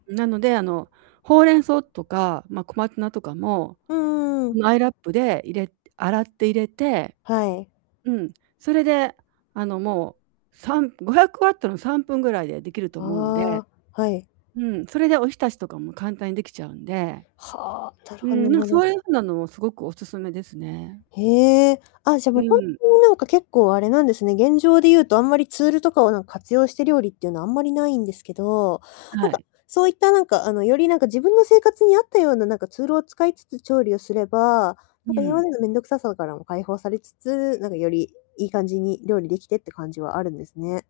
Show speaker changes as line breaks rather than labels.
なのであの、ほうれん草とか、ま、小松菜とかも、
うーん。
んアイラップで入れ洗って入れて。
はい。
うん。それで、あの、もう、3500Wの3分ぐらいでできると思うんで。
ああ、はい。
うん、それでおひたしとかも簡単にできちゃうんで。
はあ、な
うん、
る
なんか
ほ
そ
ど [unintelligible]
ういう風なのをすごくお勧めですね。
へえ、あっ、じゃあ
う
もうほんと
ん。
になんか結構あれなんですね、現状で言うと、あんまりツールとかをなんか活用して料理っていうのはあんまりないんですけど、なん
は
か、
い。
そういったなんかあの、よりなんか自分の生活に合ったようななんかツールを使いつつ調理をすれば、
う
なんか今ま
ん。
での面倒くささからも解放されつつ、なんかより、良い感じに料理できてって感じはあるんですね。